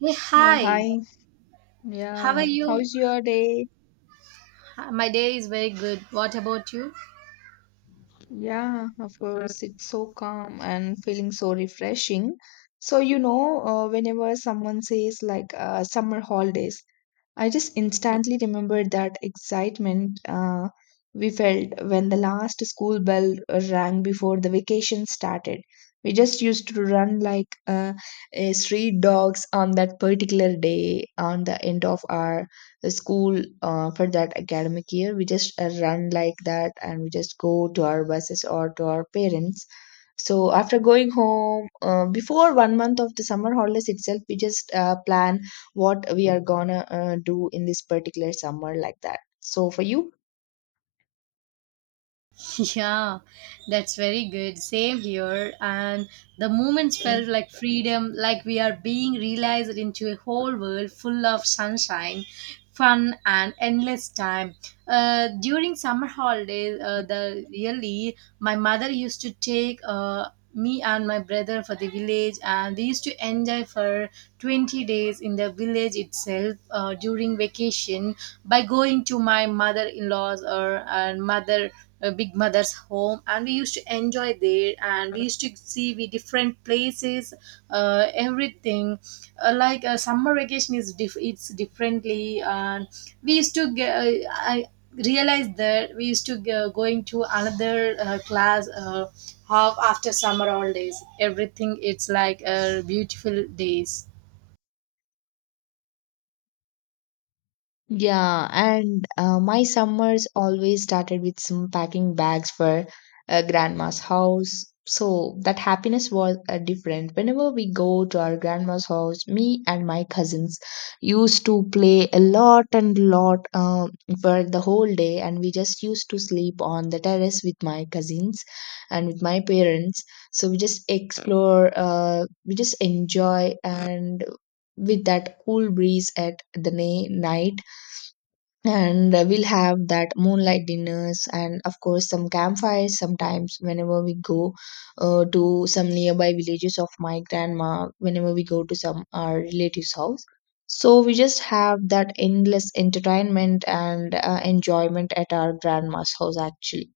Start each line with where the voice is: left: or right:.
right: Hey,
left: Yeah,
right: hi.
left: hi.
right: How are
left: Yeah,
right: you?
left: how's your day?
right: My day is very good. What about you?
left: Yeah, of course. It's so calm and feeling so refreshing. So, whenever someone says like summer holidays, I just instantly remembered that excitement we felt when the last school bell rang before the vacation started. We just used to run like a street dogs on that particular day, on the end of our school for that academic year. We just run like that and we just go to our buses or to our parents. So after going home, before one month of the summer holidays itself, we just plan what we are gonna do in this particular summer like that, so for you.
right: Yeah, that's very good. Same here. And the moments felt like freedom, like we are being realized into a whole world full of sunshine, fun, and endless time. During summer holidays, the really my mother used to take me and my brother for the village, and we used to enjoy for 20 days in the village itself during vacation by going to my mother-in-law's or and mother big mother's home, and we used to enjoy there, and we used to see we different places, everything like summer vacation is it's differently, and we used to get, I realized that we used to going to another class, half after summer holidays everything it's like beautiful days.
left: Yeah, and my summers always started with some packing bags for grandma's house. So that happiness was different. Whenever we go to our grandma's house, me and my cousins used to play a lot and lot for the whole day, and we just used to sleep on the terrace with my cousins and with my parents. So we just explore, we just enjoy, and with that cool breeze at the night, and we'll have that moonlight dinners, and of course some campfires sometimes whenever we go to some nearby villages of my grandma, whenever we go to some our relatives house, so we just have that endless entertainment and enjoyment at our grandma's house actually.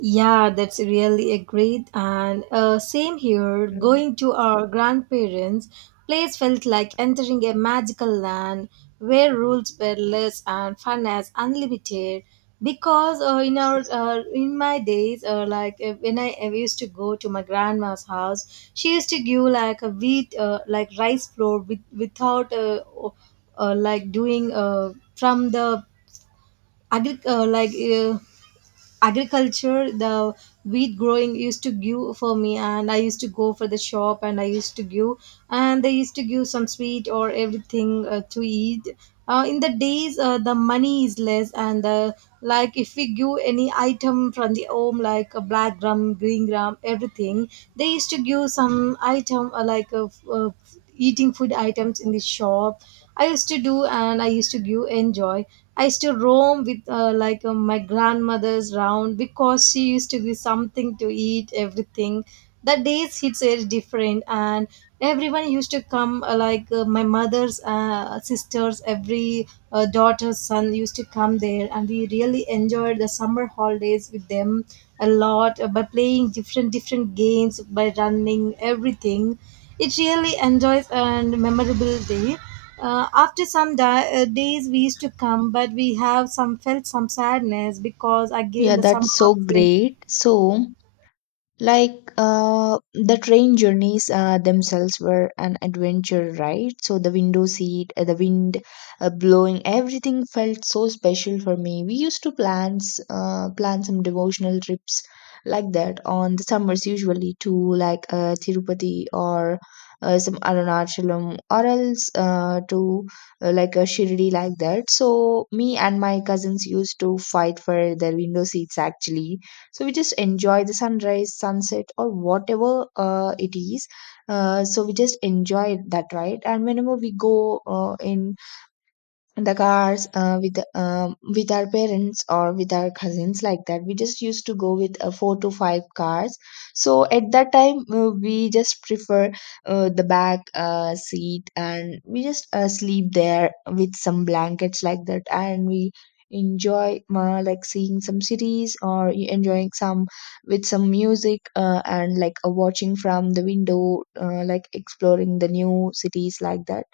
right: Yeah, that's really a great, and same here.
left: Mm.
right: Going to our grandparents' place felt like entering a magical land where rules were less and fun as unlimited. Because in my days, when I used to go to my grandma's house, she used to give like a wheat, like rice flour with, without like doing from the agri- uh, like. Uh, agriculture, the wheat growing used to give for me, and I used to go for the shop, and I used to give, and they used to give some sweet or everything to eat, in the days the money is less, and if we give any item from the home like a black gram, green gram, everything, they used to give some item, eating food items in the shop I used to do, and I used to give enjoy. I used to roam with my grandmother's round because she used to give something to eat, everything. The days it's very different, and everyone used to come, my mother's sisters, every daughter's son used to come there, and we really enjoyed the summer holidays with them a lot by playing different different games, by running everything. It really enjoys and memorable day. After some days, we used to come, but we have some felt some sadness because again
left: Yeah,
right: the summer.
left: that's so
right: House went.
left: great. So, like the train journeys themselves were an adventure, right? So the window seat, the wind blowing, everything felt so special for me. We used to plan some devotional trips like that on the summers, usually to like Tirupati or some Arunachalam, or else to like a Shirdi like that. So me and my cousins used to fight for the window seats actually, so we just enjoy the sunrise sunset or whatever it is. So we just enjoy that, right? And whenever we go in the cars with our parents or with our cousins like that, we just used to go with four to five cars. So at that time we just prefer the back seat, and we just sleep there with some blankets like that, and we enjoy like seeing some series, or enjoying some with some music, and like watching from the window, like exploring the new cities like that.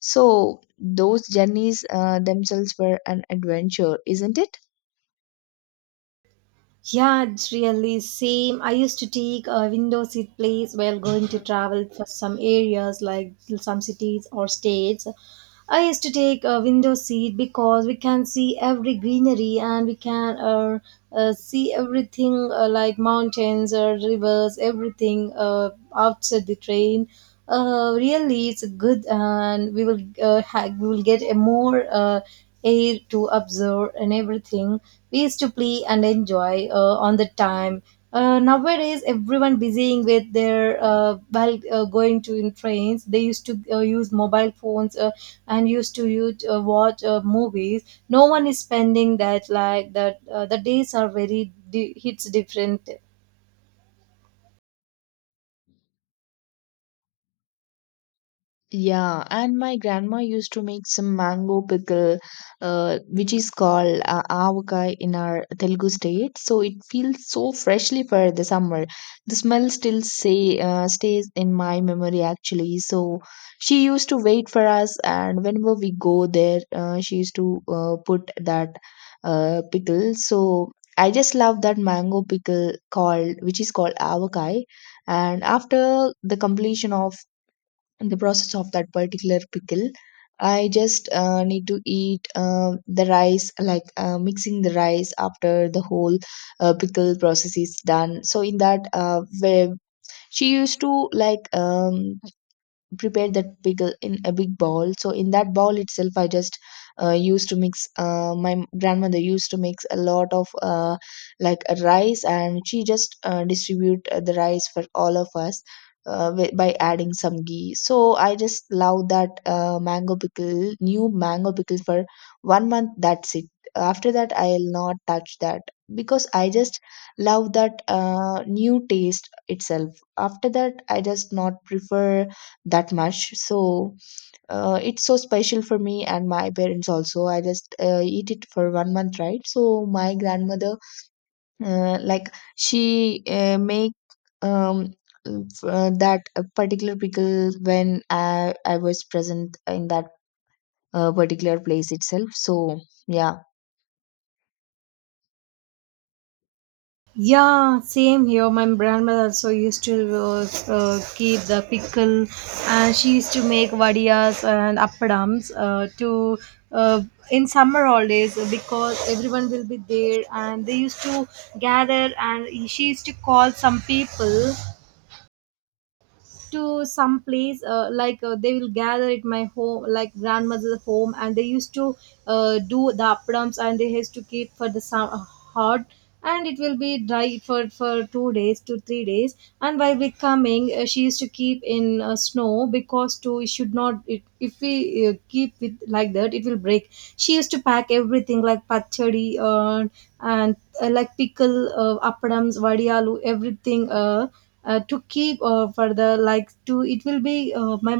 left: So those journeys themselves were an adventure, isn't it?
right: Yeah, it's really same. I used to take a window seat place while going to travel for some areas like some cities or states. I used to take a window seat because we can see every greenery, and we can see everything, like mountains or rivers, everything outside the train. Really, it's good, and we will get a more air to observe and everything. We used to play and enjoy on the time. Nowadays, everyone busying with their while going to in trains. They used to use mobile phones, and used to watch movies. No one is spending that like that. The days are very hits different.
left: Yeah, and my grandma used to make some mango pickle, which is called avakayi in our Telugu state. So it feels so freshly for the summer. The smell still say stays in my memory actually. So she used to wait for us, and whenever we go there, she used to put that pickle. So I just love that mango pickle which is called avakayi. And after the completion of the process of that particular pickle. I just need to eat the rice, like mixing the rice after the whole pickle process is done. So in that, where she used to like prepare that pickle in a big bowl, so in that bowl itself I just used to mix, my grandmother used to mix a lot of like a rice, and she just distribute the rice for all of us, by adding some ghee. So I just love that mango pickle, new mango pickle for one month, that's it. After that, I'll not touch that, because I just love that new taste itself. After that, I just not prefer that much. So it's so special for me and my parents also. I just eat it for one month, right? So my grandmother, like she make, um that particular pickle, when I was present in that particular place itself, so yeah.
right: Yeah, same here. My grandmother also used to keep the pickle, and she used to make vadiyas and appadams to uh, in summer holidays because everyone will be there, and they used to gather, and she used to call some people to some place, they will gather at my home like grandmother's home, and they used to do the appams, and they has to keep for the hot, and it will be dry for 2 days to 3 days. And while we coming, she used to keep in snow because to it should not it, if we keep it like that, it will break. She used to pack everything like pachadi, and pickle, appams, vadiyalu, everything, to keep for the like to it will be my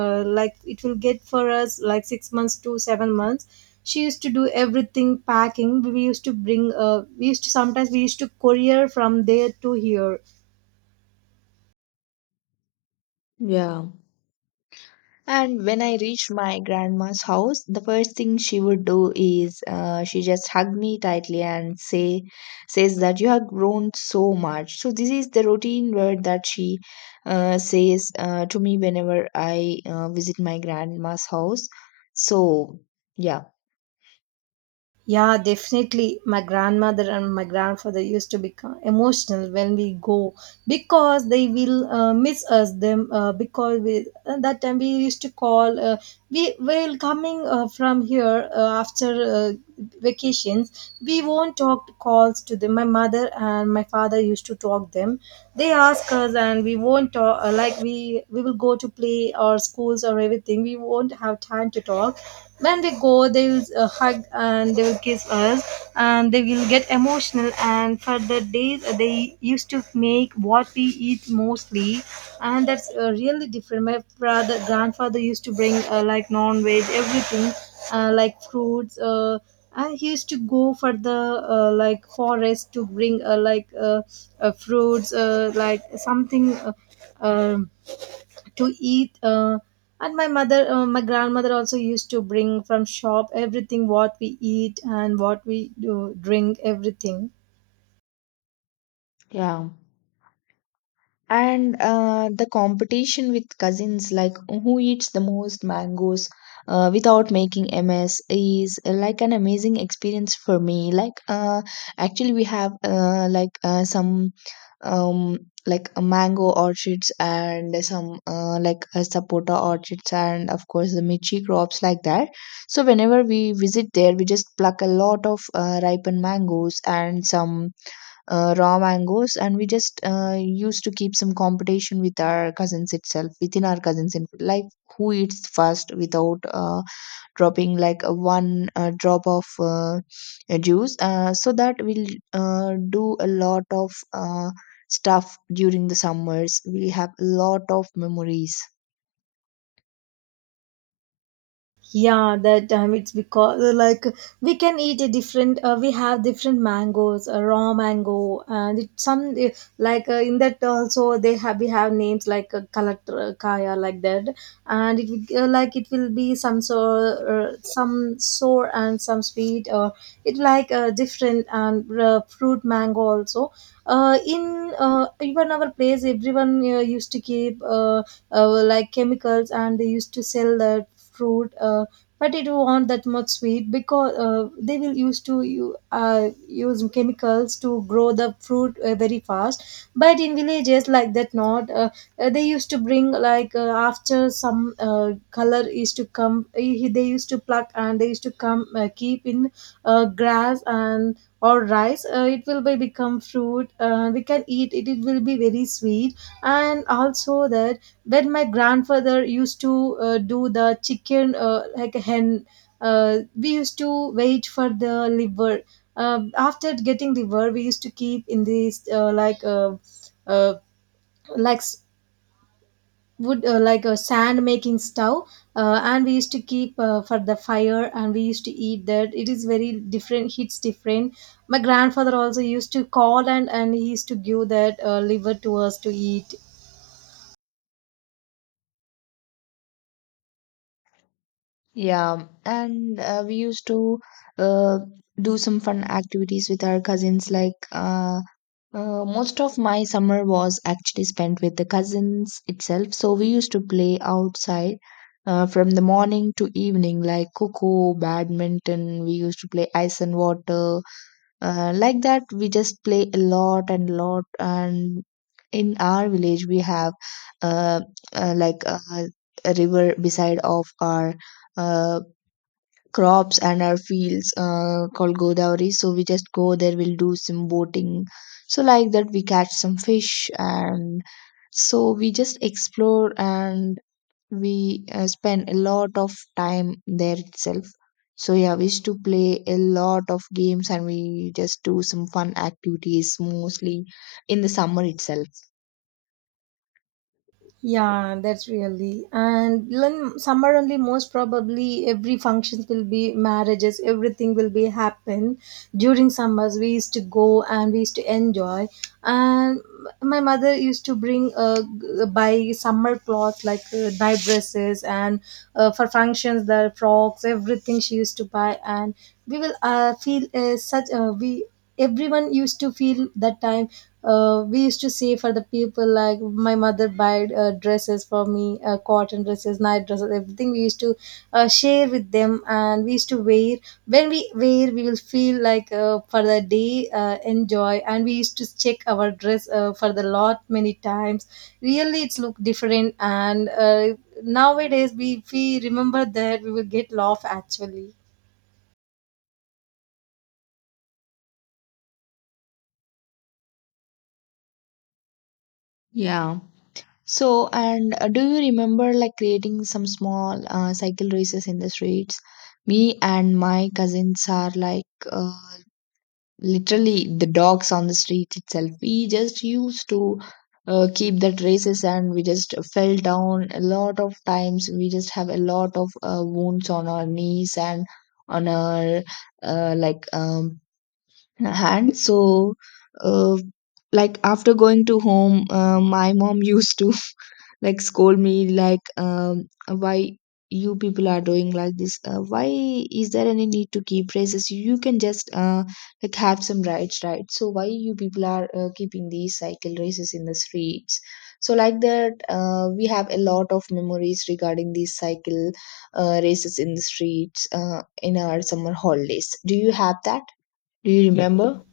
right: like it will get for us like 6 months to 7 months. She used to do everything packing. We used to bring, we used to sometimes we used to courier from there to here.
left: Yeah. And when I reached my grandma's house, the first thing she would do is she just hugged me tightly and says that you have grown so much. So this is the routine word that she says to me whenever I visit my grandma's house. So yeah.
right: Yeah, definitely. My grandmother and my grandfather used to become emotional when we go because they will miss us them, because we that time we used to call, we will coming from here after vacations we won't talk calls to them. My mother and my father used to talk them. They ask us, and we won't talk, we will go to play or schools or everything. We won't have time to talk. When they go, they will hug, and they will kiss us, and they will get emotional, and for the days they used to make what we eat mostly, and that's really different. My father grandfather used to bring, like non-veg everything, like fruits, and he used to go for the forest to bring, fruits, like something um to eat, and my grandmother also used to bring from shop everything what we eat and what we do drink everything.
left: Yeah. And the competition with cousins like who eats the most mangoes without making ms is like an amazing experience for me, like actually we have like some um like a mango orchards, and some like a sapota orchards, and of course the michi crops like that. So whenever we visit there, we just pluck a lot of ripened mangoes and some raw mangoes, and we just used to keep some competition with our cousins itself, within our cousins, and like who eats first without dropping like a one drop of a juice, so that we'll do a lot of stuff during the summers. We have a lot of memories.
right: Yeah, that time it's because we can eat a different. We have different mangoes, raw mango, and it, some, in that also they have we have names like kalatra kaya like that, and it will, it will be some sour and some sweet, or it like different, and fruit mango also. In Even our place, everyone used to keep, chemicals, and they used to sell that fruit, but it won't that much sweet because they will use to you use chemicals to grow the fruit very fast, but in villages like that not, they used to bring like, after some color is to come, they used to pluck, and they used to come, keep in grass and or rice, it will be become fruit, we can eat it will be very sweet. And also that when my grandfather used to do the chicken, like a hen, we used to wait for the liver. After getting liver, we used to keep in this, uh, like wood, like a sand making stove, and we used to keep for the fire, and we used to eat that. It is very different, hits different. My grandfather also used to call, and he used to give that liver to us to eat.
left: Yeah, and we used to uh, do some fun activities with our cousins, like most of my summer was actually spent with the cousins itself. So we used to play outside from the morning to evening, like coco, badminton. We used to play ice and water. Like that, we just play a lot and lot. And in our village, we have, uh, like a river beside of our uh, crops and our fields called Godavari. So we just go there, we'll do some boating. So, like that, we catch some fish, and so we just explore, and we spend a lot of time there itself. So, yeah, we used to play a lot of games, and we just do some fun activities mostly in the summer itself.
right: Yeah, that's really. And then somewhere only most probably every functions will be marriages, everything will be happen during summers. We used to go, and we used to enjoy. And my mother used to bring, buy summer clothes like night dresses, and for functions the frocks, everything she used to buy. And we will feel such we everyone used to feel that time, we used to say for the people like my mother buy dresses for me, cotton dresses, night dresses, everything we used to share with them, and we used to wear. When we wear, we will feel like for the day enjoy, and we used to check our dress for the lot many times. Really it's look different, and nowadays we if we remember that, we will get laugh actually.
left: Yeah. So, and do you remember like creating some small cycle races in the streets? Me and my cousins are like uh, literally the dogs on the street itself. We just used to keep that races, and we just fell down a lot of times. We just have a lot of wounds on our knees and on our like hand. So uh, like after going to home, my mom used to like scold me, like why you people are doing like this, why is there any need to keep races? You can just like have some rights, right? So why you people are keeping these cycle races in the streets? So like that, we have a lot of memories regarding these cycle races in the streets in our summer holidays. Do you have that, do you, yeah, remember?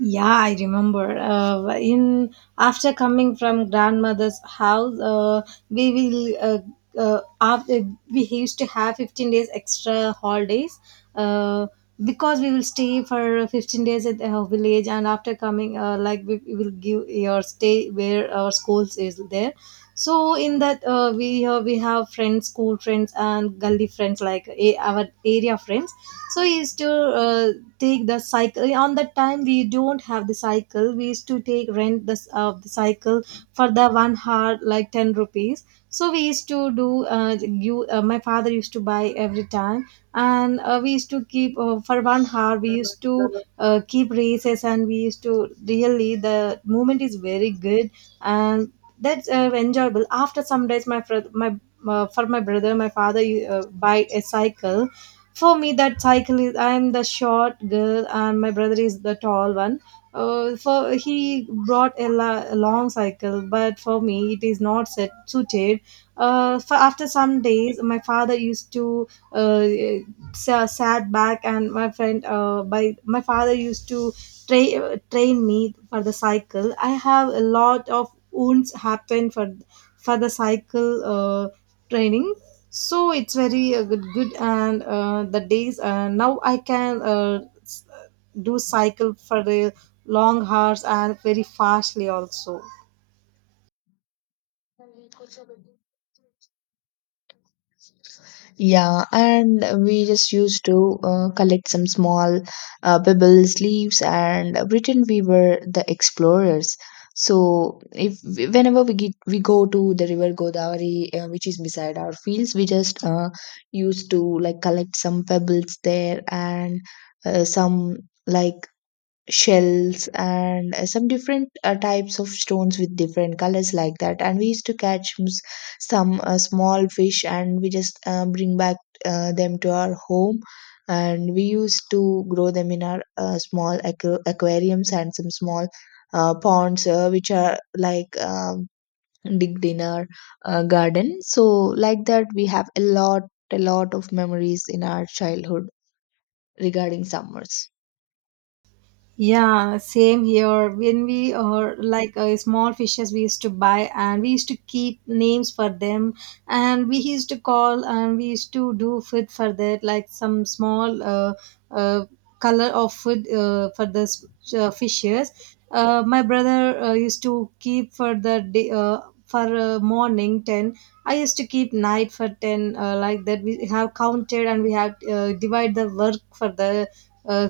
right: Yeah, I remember. In After coming from grandmother's house, we will. After we used to have 15 days extra holidays uh, because we will stay for 15 days at our village. And after coming, we will give your stay where our schools is there. So in that, we have friends, school friends and gully friends, like a, our area friends. So we used to uh, take the cycle. On that time we don't have the cycle, we used to take rent this of the cycle for the 1 hour, like 10 rupees. So we used to do you my father used to buy every time. And we used to keep, for 1 hour we used to keep races, and we used to really the movement is very good. And that's enjoyable. After some days, my for my brother, my father buy a cycle for me. That cycle is, I'm the short girl and my brother is the tall one. For he brought a, a long cycle, but for me it is not set suited. For after some days, my father used to, uh, sat back, and my friend, by my father used to train me for the cycle. I have a lot of wounds happen for the cycle training. So it's very good, good, and the days, now I can do cycle for the long hours, and very fastly also.
left: Yeah, and we just used to collect some small pebbles, leaves, and pretend we were the explorers. So, if whenever we go to the river Godavari, which is beside our fields, we just used to like collect some pebbles there, and some like shells, and some different types of stones with different colors like that, and we used to catch some small fish, and we just bring back them to our home, and we used to grow them in our small aquariums and some small ponds which are like digged in our garden. So like that, we have a lot of memories in our childhood regarding summers.
right: Yeah, same here. When we are like, small fishes, we used to buy and we used to keep names for them, and we used to call, and we used to do food for that, like some small uh, color of food for the fishes. My brother used to keep for the day, for morning ten. I used to keep night for ten, like that. We have counted and we have divide the work for the. Uh,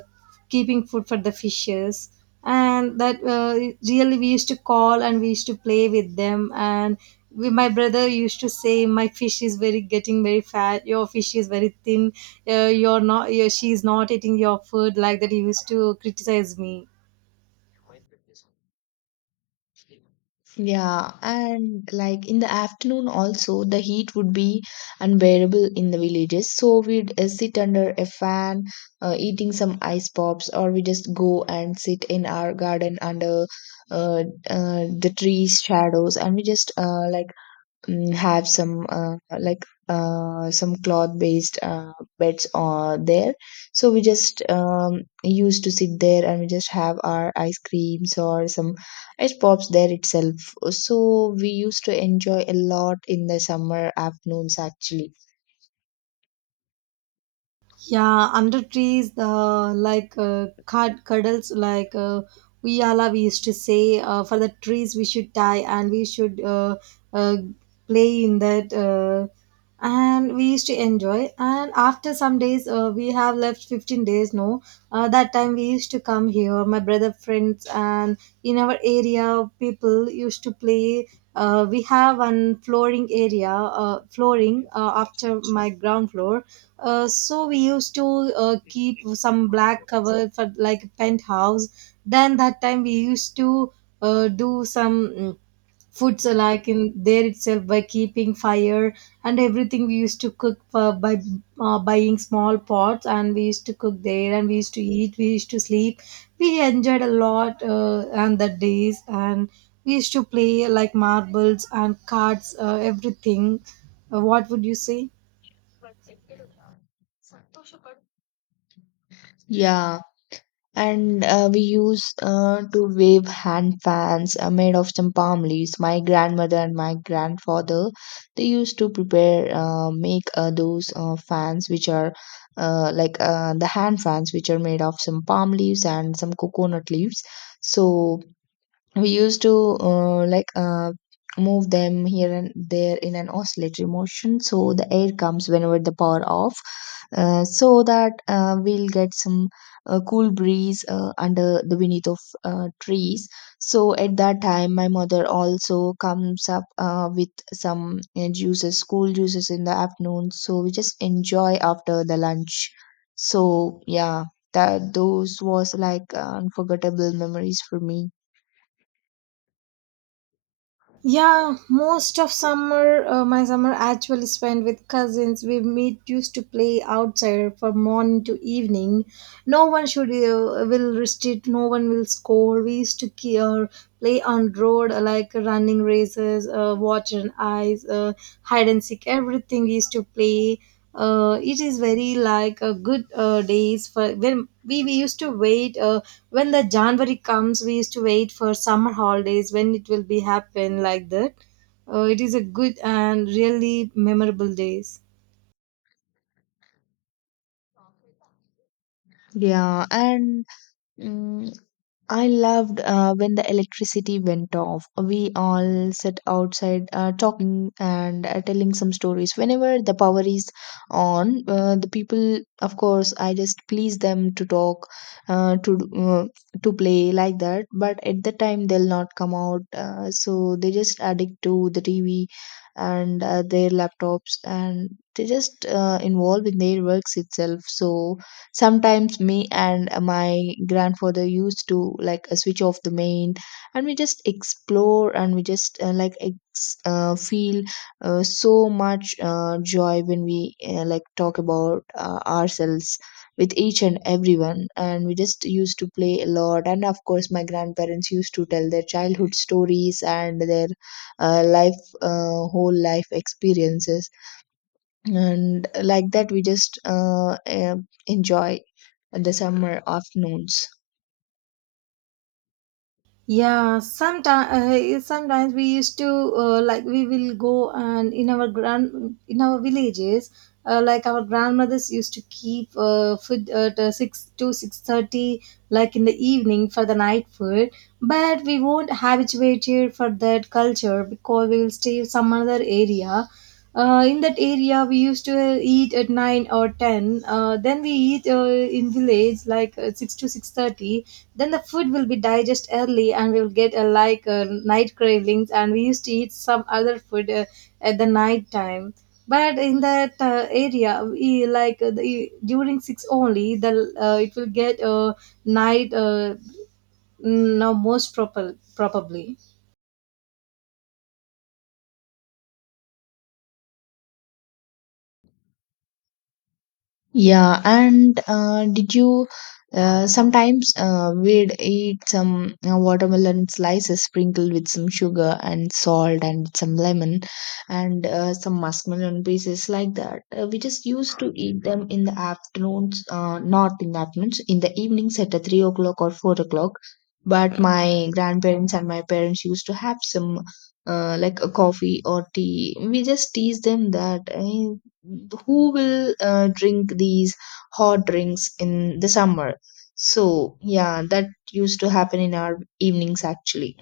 right: Keeping food for the fishes, and that really we used to call and we used to play with them. And my brother used to say, my fish is very getting very fat, your fish is very thin, you're not, you she's not eating your food, like that he used to criticize me.
left: Yeah, and like in the afternoon also the heat would be unbearable in the villages. So we'd sit under a fan, eating some ice pops, or we just go and sit in our garden under, uh, the trees shadows, and we just like have some like some cloth based beds there, so we just used to sit there, and we just have our ice creams or some ice pops there itself. So we used to enjoy a lot in the summer afternoons actually.
right: Yeah, under trees, the like, cuddles, like, we all we used to say, for the trees we should tie, and we should uh, play in that, and we used to enjoy. And after some days, we have left 15 days. No, that time we used to come here, my brother friends, and in our area people used to play. We have an flooring area, flooring after my ground floor, so we used to keep some black cover for like penthouse. Then that time we used to do some foods like in there itself, by keeping fire and everything. We used to cook for, by buying small pots, and we used to cook there and we used to eat. We used to sleep. We enjoyed a lot on the days, and we used to play like marbles and cards, everything. What would you say?
left: Yeah, and we use to wave hand fans made of some palm leaves. My grandmother and my grandfather, they used to prepare make those fans, which are like the hand fans which are made of some palm leaves and some coconut leaves. So we used to move them here and there in an oscillatory motion so the air comes whenever the power off, so that we'll get some cool breeze under the beneath of trees. So at that time my mother also comes up with some juices, cool juices, in the afternoon, so we just enjoy after the lunch. So yeah, that those was like unforgettable memories for me.
right: Yeah, most of summer, my summer actually spent with cousins. We meet used to play outside from morning to evening. No one should will restrict. No one will score. We used to play on road, like running races, water and ice, hide and seek. Everything we used to play. It is very like a good days for when we used to wait, when the January comes we used to wait for summer holidays, when it will be happen, like that. It is a good and really memorable days.
left: Yeah, and mm, I loved when the electricity went off. We all sat outside talking and telling some stories. Whenever the power is on, the people, of course, I just please them to talk, uh, to uh, to play like that. But at the time, they'll not come out, so they just addict to the TV and their laptops, and they just involved in their works itself. So sometimes me and my grandfather used to switch off the main, and we just explore, and we just feel so much joy when we talk about ourselves with each and everyone. And we just used to play a lot, and of course my grandparents used to tell their childhood stories and their life whole life experiences, and like that we just enjoy the summer afternoons.
right: Yeah, sometimes, sometimes we used to, like we will go, and in our grand in our villages, like our grandmothers used to keep food at 6 to 6:30, like in the evening for the night food. But we won't habituate here for that culture, because we will stay some other area. In that area, we used to eat at nine or ten. Then we eat in village like 6 to 6:30. Then the food will be digest early, and we will get night cravings. And we used to eat some other food at the night time. But in that area, we, like, during six only, the it will get night, no most proper probably.
left: Yeah, and did you sometimes we'd eat some watermelon slices sprinkled with some sugar and salt and some lemon and some muskmelon pieces like that. We just used to eat them in the afternoons, not in the afternoons, in the evenings at 3 o'clock or 4 o'clock. But my grandparents and my parents used to have some like a coffee or tea. We just tease them that eh, who will drink these hot drinks in the summer. So yeah, that used to happen in our evenings actually.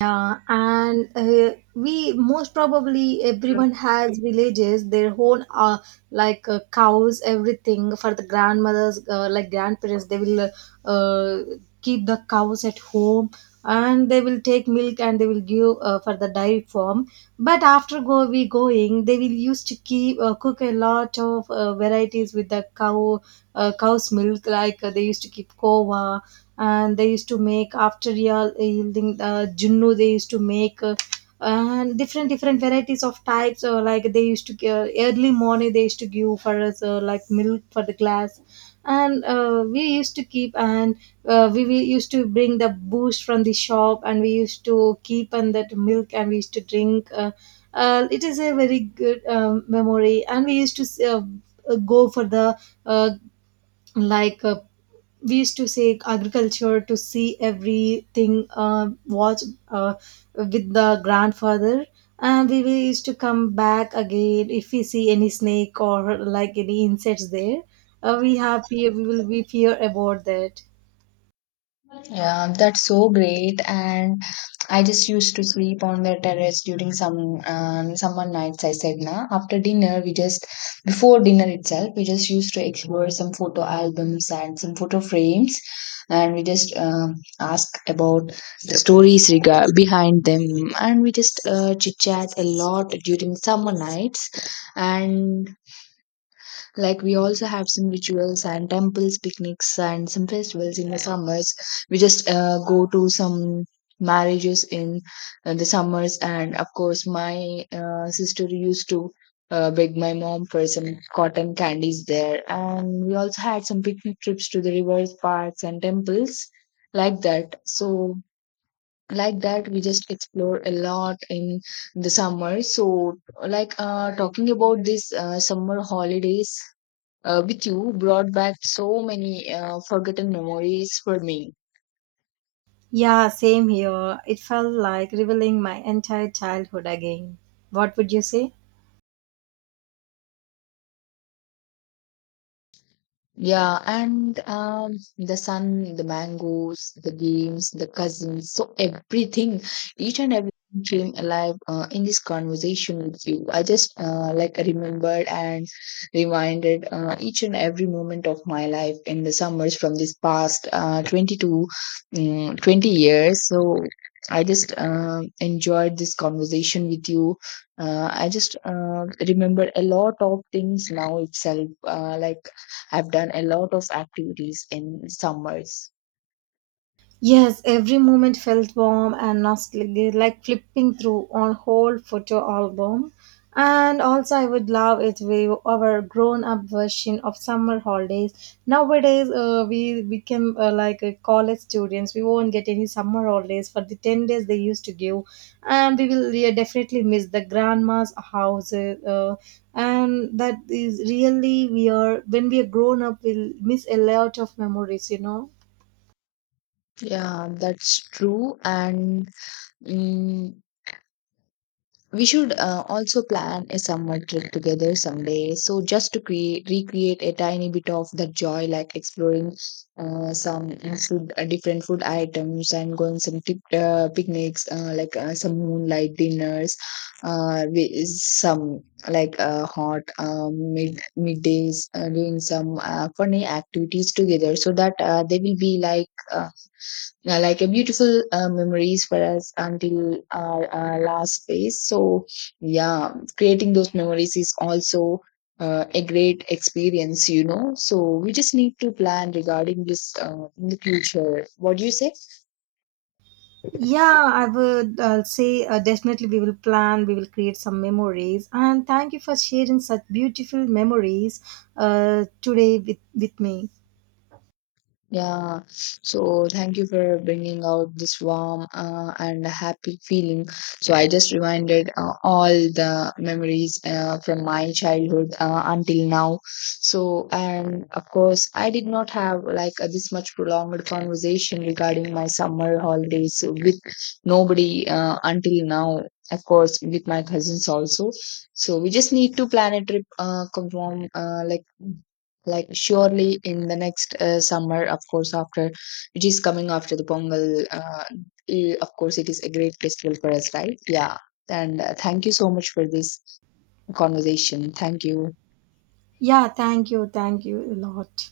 right: Yeah, and we most probably everyone has villages, their own, cows, everything for the grandmothers, like grandparents, they will uh, keep the cows at home, and they will take milk and they will give for the dairy farm. But after go we going, they will used to keep cook a lot of varieties with the cow's milk, like, they used to keep kova, and they used to make after yielding junnu they used to make, and different different varieties of types, like they used to early morning they used to give for us, like milk for the glass. And we used to keep, and we used to bring the boost from the shop, and we used to keep and that milk, and we used to drink, it is a very good memory. And we used to go for the, uh, like uh, we used to say agriculture, to see everything, watch uh, with the grandfather. And we will used to come back again. If we see any snake or like any insects there, we have fear, we will be fear about that.
left: Yeah, that's so great. And I just used to sleep on the terrace during some summer nights. I said, na, after dinner, we just, before dinner itself, we just used to explore some photo albums and some photo frames, and we just ask about the stories regard behind them, and we just chit chat a lot during summer nights. And like we also have some rituals and temples, picnics, and some festivals in the summers. We just go to some marriages in the summers, and of course, my sister used to beg my mom for some cotton candies there. And we also had some picnic trips to the rivers, parks, and temples like that. So like that we just explore a lot in the summer. So talking about this summer holidays with you brought back so many forgotten memories for me.
right: Yeah, same here. It felt like revealing my entire childhood again. What would you say?
left: Yeah, and the sun, the mangoes, the games, the cousins, so everything, each and everything feeling alive in this conversation with you. I just remembered and reminded each and every moment of my life in the summers from this past 20 years. So I just enjoyed this conversation with you. I just remember a lot of things now itself, like I've done a lot of activities in summers.
right: Yes, every moment felt warm and nostalgic, like flipping through on whole photo album. And also, I would love it with our grown-up version of summer holidays. Nowadays, we became college students. We won't get any summer holidays. For the 10 days they used to give, and we will, yeah, definitely miss the grandma's house. And that is really, we are when we are grown up, we'll miss a lot of memories, you know.
left: Yeah, that's true. And mm we should also plan a summer trip together someday, so just to create, recreate a tiny bit of that joy, like exploring some food, different food items, and going some tip, picnics, some moonlight dinners, with some hot middays, doing some funny activities together, so that they will be like a beautiful memories for us until our last phase. So yeah, creating those memories is also a great experience, you know. So we just need to plan regarding this in the future. What do you say?
right: Yeah, I would say, definitely we will plan, we will create some memories. And thank you for sharing such beautiful memories today, with me.
left: Yeah, so thank you for bringing out this warm and happy feeling. So I just reminded all the memories from my childhood until now. So, and of course, I did not have like this much prolonged conversation regarding my summer holidays with nobody until now. Of course, with my cousins also. So we just need to plan a trip, confirm, like surely in the next summer, of course, after it is coming after the pongal, of course it is a great festival for us, right? Yeah. And thank you so much for this conversation. Thank you.
right: Yeah, thank you a lot.